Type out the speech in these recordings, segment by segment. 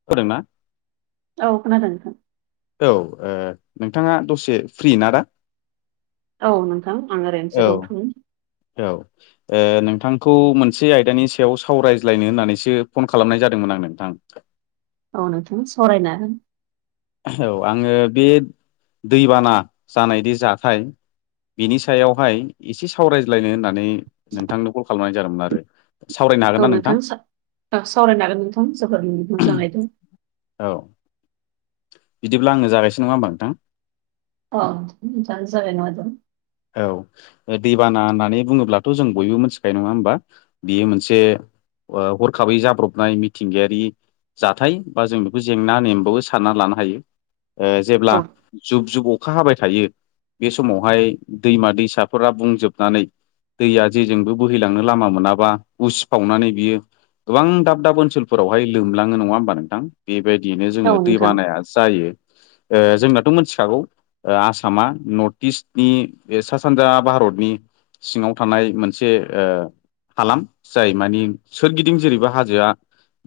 [unintelligible] औ खोनादों नोंथां। औ ओ नोंथाङा दसे फ्रि ना दा? औ नोंथां आं ओरैनोसो औ दंथयो। औ ओ नोंथांखौ मोनसे आयदानि सायाव सावरायज्लायनो होननानैसो फन खालामनाय जादोंमोन आं नोंथां। औ नोंथां सावरायना औ आङो बे दैबाना जानायदि जाथाय बिनि सायावहाय एसे सावरायज्लायनो होननानै नोंथांनो कल खालामनाय जादोंमोन आरो। सावरायनो हागोन औ ना नोंथां सावरायनो हागोन नोंथां जोबोद मोजाङै दों। औ बिदिब्ला आं जागायसै नङा होमबा नोंथां। अ [unintelligible] औ दैबाना होननानै बुङोब्लाथ' जों बयबो मिथिखायो नङा होमबा? बियो मोनसे ओ हरखाबै जाब्रबनाय मिथिंगायारि जाथाय बा जों बेखौ जेंना नेमबो सानना लानो हायो। ओ जेब्ला औ जुब जुब अखा हाबाय थायो बे समावहाय दैमा दैसाफोरा बुंजोबनानै दैया जेजोंबो बोहैलांनो लामा मोनाबा उसिफावनानै बियो गोबां दाब दाब ओनसोलफोरावहाय लोमलाङो। नङा होमबा नोंथां? बेबायदियैनो औ जोङो दै नोंथां बानाया जायो। ओ जोंनाथ' मिथिखागौ ओ आसामा नर्थ इस्टनि बे सा सानजा भारतनि सिङाव थानाय मोनसे ओ हालाम। जाय माने सोरगिदिं जेरैबो हाजोआ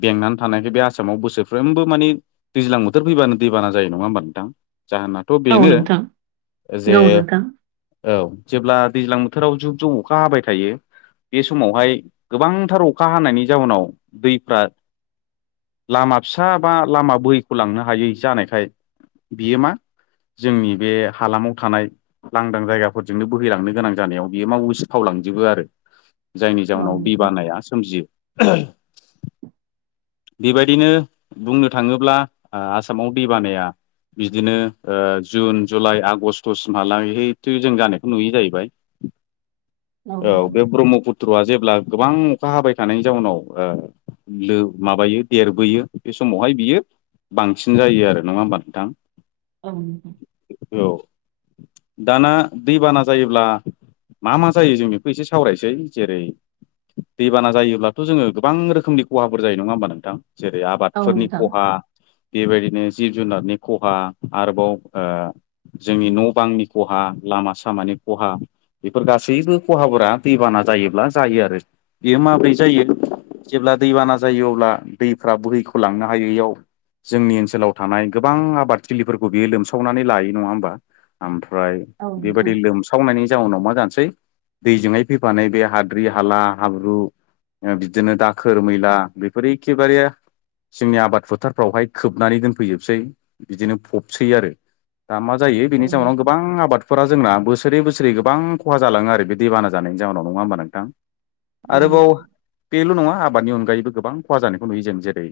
बेंनानै थानायखाय बे आसामाव बोसोरफ्रोमबो माने दैज्लां बोथोर फैबानो दैबाना जायो। नङा होमबा नोंथां? जाहोनाथ' औ बेनो नोंथां जे औ नोंथां औ, जेब्ला दैज्लां बोथोराव जुब जुब अखा हाबाय थायो बे समावहाय गोबांथार अखा हानायनि जाउनाव दैफ्रा लामा फिसा बा लामा बोहैख' लांनो हायै जानायखाय बियो मा जोंनि बे हालामाव थानाय लां दां जायगाफोरजोंनो बोहैलांनो गोनां जानायाव बियो मा उसिफाव लांजोबो आरो। जायनि औ जाउनाव दै नोंथां बानाया सोमजियो। बेबायदिनो बुंनो थाङोब्ला ओ आसामाव दै बानाया बिदिनो ओ जुन जुलाइ आगष्ट'सिमहालागै थु जों जानायखौ नुयो जाहैबाय। औ बे ब्रह्मपुत त्रआ जेब्ला गोबां अखा हाबाय थानायनि जाउनाव ओ लोब माबायो देरबोयो बे समावहाय बियो बांसिन जायो आरो, नङा होमबा नोंथां? ओं। औ, दाना दैबाना जायोब्ला मा मा जायो जों बेखौ एसे सावरायसै जेरै दैबाना जायोब्लाथ' जोङो गोबां रोखोमनि खहाफोर जायो। नङा होमबा नोंथां? जेरै औ नोंथां औ आबादफोरनि नोंथां खहा बेबायदिनो जिब जुनारनि खहा आरोबाव ओ जोंनि न' बांनि खहा लामा सामानि खहा बेफोर गासैबो खहाफोरा दैबाना जायोब्ला जायो आरो। बेयो माब्रै जायो जेब्ला दैबाना जायो अब्ला दैफ्रा बोहैख' लांनो हायैयाव जोंनि ओनसोलाव थानाय गोबां आबादथिलिफोरखौ बियो लोमसावनानै लायो। नङा होमबा? आम फ्राय औ नोंथां औ नोंथां औ बेबायदि लोमस सावनायनि जाउनाव मा जानोसै दैजोंहाय फैफानाय बे हाद्रि, हाला, हाब्रु ओ बिदिनो दाखोर मैला बेफोर एखेबारे जोंनि आबाद फोथारफ्रावहाय खोबनानै दोनफैजोबसै बिदिनो फबसै आरो। दा मा जायो ओ बेनि जाउनाव गोब बां आबादफोरा जोंना बोसोरै बोसोरै गोबां खहा जालाङो आरो बे दैबाना जानायनि जाउनाव। नङा होमबा नोंथां? आरोबाव बेल' नङा आबादनि अनगायैबो गोबां खहा जानायखौ नुयो जों जेरै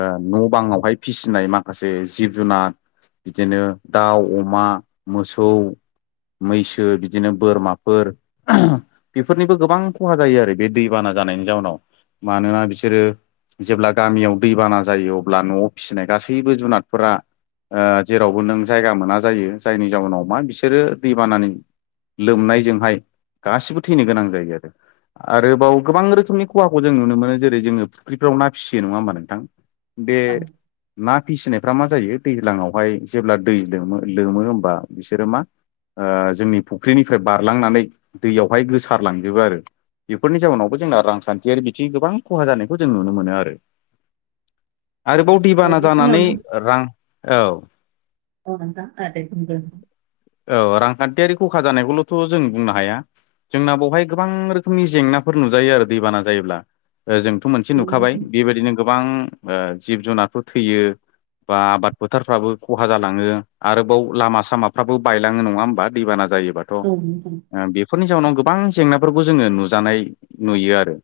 ओ न' बाङावहाय फिसिनाय माखासे जिब जुनाद बिदिनो दाउ, अमा, मोसौ मैसो बिदिनो बोरमाफोर बेफोरनिबो गोबां खहा जायो आरो बे दैबाना जानायनि जाउनाव। मानोना बिसोरो जेब्ला गामियाव दैबाना जायो अब्ला न'आव फिसिनाय गासैबो जुनादफोरा ओ जेरावबो नों जायगा मोना जायो जायनि जाउनाव मा बिसोरो दैबानानि लोमनायजोंहाय गासिबो थैनो गोनां जायो आरो। आरोबाव गोबां रोखोमनि खहाखौ जों नुनो मोनो जेरै जोङो फुख्रिफ्राव ना फिसियो। नङा होमबा नोंथां? [unintelligible] बे ना फिसिनायफ्रा मा जायो दैज्लांङावहाय जेब्ला दै लोमो लोमो होम बा बिसोरो मा ओ जोंनि फुख्रिनिफ्राय बारलांनानै दैयावहाय गोसारलांजोबो आरो। बेफोरनि जाउनावबो जोंना रांखान्थियारि बिथिं गोबां खहा जानायखौ जों नुनो मोनो आरो। आरोबाव दैबाना जानानै बेखिनियावनो रां औ [unintelligible] औ रांखान्थियारि खखा जानायखौल'थ' जों बुंनो हाया। जोंना बहाय गोबां रोखोमनि जेंनाफोर नुजायो आरो दैबाना जायोब्ला। ओ जोंथ' मोनसे नुखाबाय बेबायदिनो गोबां जिब ओ जुनारफोर थैयो। बा आबाद फोथारफ्राबो खहा जालांङो आरोबाव लामा साम सामाफ्राबो बायलांङो नंङा होमबा? दैबाना जायोबाथ' औ नोंथां औ नोंथां ओ बि फोरनि जाउनाव गोबां जेंनाफोरखौ जोंङो नुजानाय नुयो आरो।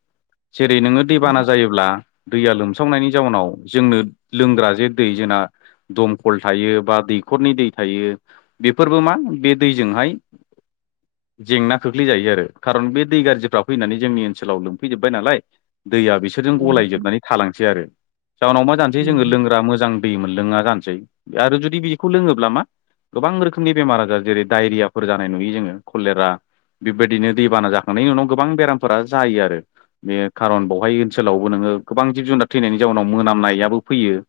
जेरै नोंङो औ दैबाना नोंथां जायोब्ला दैया लोमसावनायनि जाउनाव जोंनो लोंग्रा जे दै जोंना दमखल थायो बा दैखरनि दै थायो। बेफोरबो मा बे दैजोंहाय जेंना खोख्लैजायो आरो खारन बे दै गाज्रिफ्रा फैनानै जोंनि ओनसोलाव लोमफैजोब्बाय नालाय दैया बिसोरजों औ नोंथां औ नोंथां। औ नोंथां। गलायजोबनानै थालांसै आरो जउनाव मा जानोसै जोंङो लोंग्रा मोजां दै मोन लोंङा गानसै आरो जुदि बेखौ लोंङोब्ला मा गोबां रोखोमनि बेमार आजार जेरै डायरियाफोर जानाय नुयो जोंङो कलेरा बेबायदिनो दैबाना जाखांनायनि उनाव गोबां बेरामफोरा जायो आरो। बे खारन बावहाय ओनसोलावबो नोंङो गोबां जिब जुनार थैनायनि जाउनाव मोनामनायाबो फैयो।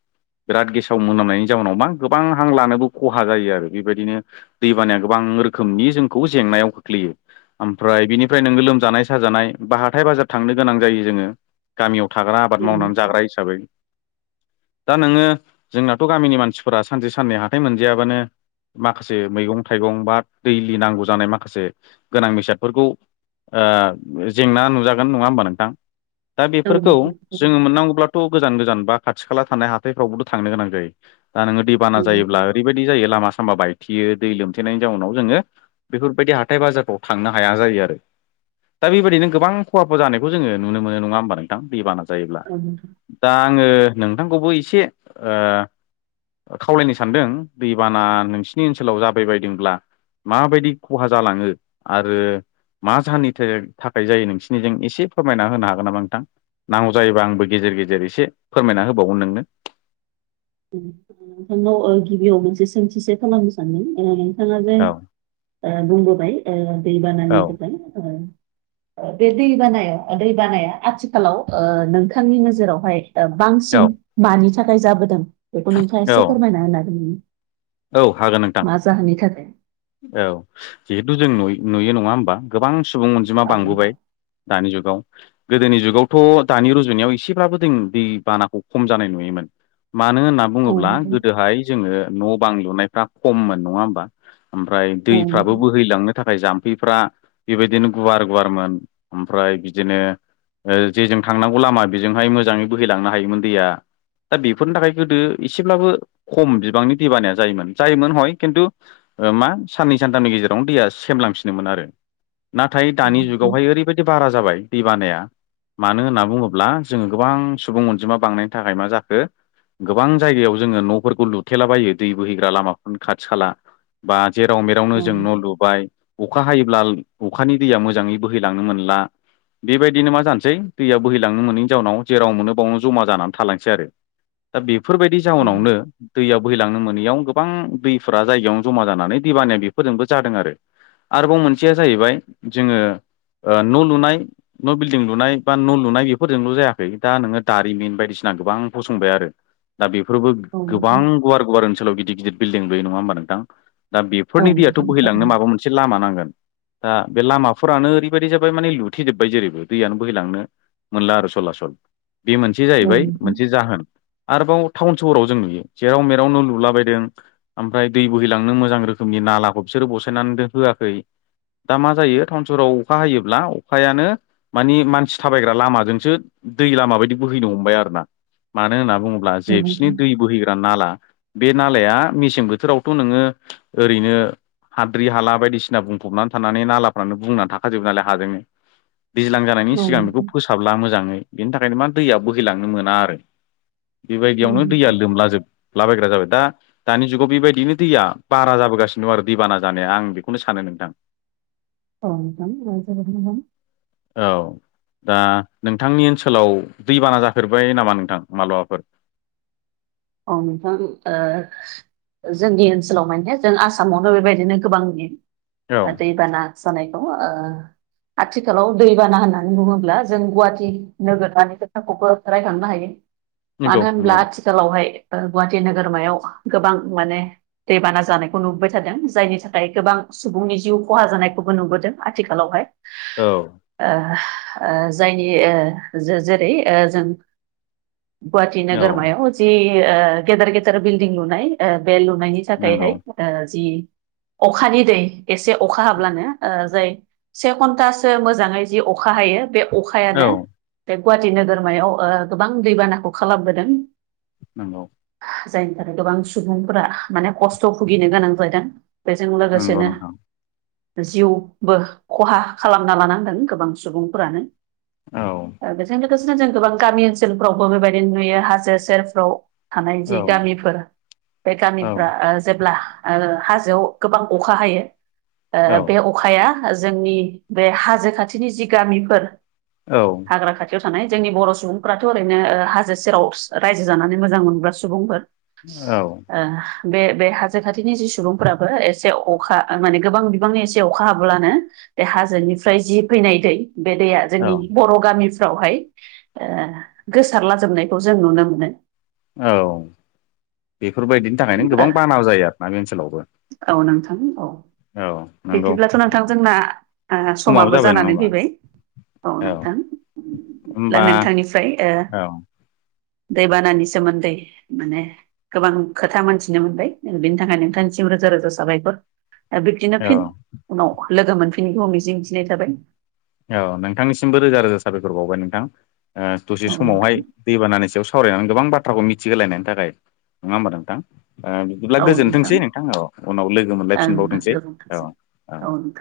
बिराद गेसाव मोनामनायनि जाउनाव मा गोबांहां लानोबो खहा जायो आरो। बेबायदिनो दैबानाया गोबां रोखोमनि जोंखौ जेंनायाव खोख्लैयो। ओमफ्राय बिनिफ्राय नोंङो लोमजानाय साजानाय बा हाथाय बाजार थांनो गोनां जायो जोंङो। गामियाव थाग्रा आबाद औ मावनानै जाग्रा हिसाबै दा नोंङो जोंनाथ' गामिनि मानसिफोरा सानसे साननै हाथाइ मोनजायाबानो माखासे मैगं थाइगं बा दैलि नांगौ जानाय माखासे गोनां बेसादफोरखौ ओ जेंना नुजागोन नंङा होमबा नोंथां दा बेफोरखौ नोंथां। जोंङो मोननांगौब्ला खौ गोजान गोजान बा खाथि खाला थानाय हाथायफ्रावबोथ' थांनो गोनां जायो दा नोंङो औ दैबान जायोब्ला नोंथां। ओरैबायदि दि जायो लामा सामा बायथेयो दै लोमथेनायनि जाउनाव जोंङो बेफोरबायदि हाथाय बाजारफ्राव थांनो हाया जायो आरो। दा बैबायदिनो गोबां खहाफोर जानायखौ जोंङो नुनो मोनो नंङा होमबा नोंथां? दैबाना जायोब्ला। औ नोंथां। दा आंङो नोंथांखौबो एसे ओ खावलायनो सानदों दैबाना नोंसिनि ओनसोलाव जाबाय बायदोंब्ला माबायदि खहा जालांङो आरो मा जाहोननिथो थाखाय जायो नोंसिनिजों एसे फोरमायना होनो हागोन नामा नोंथां? नांगौ जायोबा आंबो गेजेर गेजेर एसे फोरमायना होबावगोन नोंनो। नोंथांनाव गिबियाव मोनसे सोंथि सो खालामनो सानदोंमोन ओ थांङा जे औ ओ बुंबोबाय ओ दै बाना औ [unintelligible] बे दै बानाया दै बानाया आथिखालाव ओ नोंथांनि नोजोरावहाय ओ बांसिन औ मानि थाखाय जाबोदों बेखौ नोंथांङा औ एसे फोरमायना होनो हागोन औ हागोन नोंथां। नामा मा जाहोननि थाखाय औ जिहेथु नुय नुयो नंङा होमबा? गोबां सुबुं अनजिमा औ नोंथां बांबोबाय। दानि जुगाव गोदोनि जुगावथ' दानि रुजुनायाव एसेब्लाबो जों दै बानाखौ खम जानाय नुयोमोन। मानो होनना बुंङोब्ला गोदोहाय जोंङो न' बां लुनायफ्रा खम मोन नंङा होमबा? ओमफ्राय औ नोंथां औ दैफ्राबो बोहैलांनो थाखाय जाम खैफ्रा बेबायदिनो गुवार गुवारमोन ओमफ्राय बिदिनो जे जों थांनांगौ लामा बेजोंहाय मोजांङै बोहैलांनो हायोमोन दैया। दा बेफोरनि थाखाय गोदो एसेब्लाबो खम बिबांनि दैबानाया जायोमोन जायोमोन हय खिन्थु मा साननै सानथामनि गेजेरावनो दैया सेमलांफिनोमोन आरो नाथाय दानि नोंथां जुगावहाय ओरैबायदि बारा जाबाय दै बानाया मानो होनना बुङोब्ला जोङो गोबां सुबुं अनजिमा बांनायनि थाखाय मा जाखो गोबां जायगायाव जोङो न'फोरखौ लुथेलाबायो दै बोहैग्रा लामाफोरनो खाथि खाला बा जेराव मेरावनो औ नोंथां औ नोंथां औ जों न' लुबाय अखा हायोब्ला अखानि दैया मोजाङै बोहैलांनो मोनला बेबायदिनो मा जानोसै दैया बोहैलांनो मोनैनि जाउनाव जेराव मोनो बावनो जमा जानानै थालांसै आरो। [inaudible] दा बेफोरबायदि जाउनावनो दैया बैहैलांनो मोन नैयाव गोबां दैफोरा जायगायावनो जमा जानानै दैबानाया बेफोरजोंबो जादों आरो आरोबाव मोनसेया जाहैबाय जोङो ओ न' लुनाय न' बिल्डिं लुनाय बा न' लुनाय बेफोरजोंल' जायाखै दा नोङो दारिमिन बायदिसिना गोबां फसंबाय आरो दा बेफोरबो औ गोबां नोंथां गुवार गुवार ओनसोलाव गिदिर गिदिर बिल्डिं लुयो नङा होमबा नोंथां दा औ बेफोरनि नोंथां दैयाथ' थारैनो बोहैलांनो माबा मोनसे लामा नांगोन दा बे लामाफोरानो ओरैबायदि जाबाय माने लुथेजोबबाय जेरैबो दैयानो बोैलांनो मोनल आरो सला सल बे मोनसे औ जाहैबाय नोंथां मोनसे जाहोन आरोबाव टाउन सहराव जों नुयो जेराव मेरावनो न' लुला बायदों ओमफ्राय दै बोहैलांनो मोजां रोखोमनि नालाखौ बिसोरो बसायनानै होआखै दा मा जायो टाउन सहाव अखा हायोब्ला अखायानो मानि मानसि थाबायग्रा लामाजोंसो दै लामा बायदि बोहैनो हमबाय आरो ना मानो होनना बुङोब्ला अब्ला औ जे नोंथां औ नोंथां औ नोंथां बिसिनि दै बोहैग्रा नाला बे नालाया मेसें बोथोरावथ' नोङो ओरैनो हाद्रि हाला बायदिसिना बुंफबनानै थानानै नालाफ्रानो बुंनानै थाखाजोबो नालाय हाजोंनो दैज्लां जानायनि औ सिगां बेखौ नोंथां फोसाबला मोजाङै बेनि थाखायनो मा दैया बोहैलांनो मोना आरो बेबायदियावनो दैया जोबोद लोमलाजोबलाबायग्रा जाबाय दा दानि जुगाव बेबायदिनो दैया बारा जाबोगासिनो दं आरो दैबाना जानाया आं बेखौनो सानो नोंथां [unintelligible] औ दा नोंथांनि ओनसोलाव दैबाना जाफेरबाय नामा नोंथां माबलाबाफोर औ नोंथां जोंनि ओनसोलाव माने जों आसामावनो बेबायदिनो गोबांनि औ दैबाना जानायखौ आथिखालाव दैबाना होननानै बुङोब्ला जों गुवाहाटि नोगोरमानि खोथाखौबो रायखांनो हायो नंगौ मानो होनब्ला नंगौ आथिखालावहाय गुवाहाटि नोगोरमायाव गोबां माने दैबाना जानायखौ नुबोबाय थादों जायनि थाखाय गोबां सुबुंनि जिउ खहा जानायखौबो नुबोदों आथिखालावहाय औ ओ ओ जायनि ओ जेरै ओ जों गुवाहाटि औ नोगोरमायाव जि ओ गेदेर गेदेर बिल्डिं लुनाय बे लुनायनि नंगौ थाखायहाय ओ जि अखानि दै एसे अखा हाब्लानो ओ जाय से घन्टासो मोजाङै जि अखा हायो बे औ अखायानो बे गुवाहाटि नोगोरमायाव गोबां दैबानाखौ खालामबोदों नंगौ जायनि थाखाय गोबां सुबुंफोरा माने खस्थ' भुगिनो गोनां जादों। बेजों नंगौ लोगोसेनो नोंथां जिउबो खहा खालामना लानांदों गोबां सुबुंफोरानो औ बेजों लोगोसेनो जों गोबां गामि ओनसोलफ्रावबो बेबायदिनो नुयो हाजो सेरफ्राव थानाय औ जि गामिफोर बे औ गामिफ्रा जेब्ला ओ हाजोआव गोबां अखा हायो ओ बे अख अखाया जोंनि बे हाजो खाथिनि जि गामिफोर औ। हाग्रा खाथियाव थानाय जोंनि बर' सुबुंफोराथ' ओ ओरैनो हाजो सेराव रायजो जानानै मोजां मोजां मोनग्रा सुबुंफोर औ। ओ बे बे हाजो खाथिनि जि सुबुंफ्राबो एसे अखा माने गोबां बिबांनि एसे अखा हाब्लानो बे हाजोनिफ्राय जि फैनाय दै बे दैया औ जोंनि बर' गामिफ्रावहाय ओ गोसारलाजोबनायखौ जों नुनो मोनो। औ बेफोरबायदिनि थाखायनो गोबां बाना जायो आरोना बे ओनसोलावबो। औ नोंथां औ। औ। नंगौ बिदिब्लाथ' नोंथां जोंना ओ समाबो जाबाय नङा जानानै होमबा फैबाय औ नोंथां। अब्ला होमबा नोंथांनिफ्राय ओ औ दैबानानि सोमोन्दै माने गोबां खोथा मोनथिनो मोनबाय बिनि थाखाय नोंथांनिसिम रोजा रोजा साबायखर आरो बिदि फिन औ उनाव लोगो मोनफिननायखौ मिजिंथिनाय जाबाय। औ नोंथांनिसिमबो रोजा रोजा साबायखर बावबाय नोंथां ओ दसे औ समावहाय नोंथां दैबानानि सायाव सावरायनानै गोबां बाथ्राखौ मिथिहोलायनायनि थाखाय नङा होमबा नोंथां ओ बिदिब्ला गोजोनथोंसै नोंथां औ उनाव लोगो ओं मोनलायफिनबावथोंसै औ गोजोनथोंसै औ। नोंथां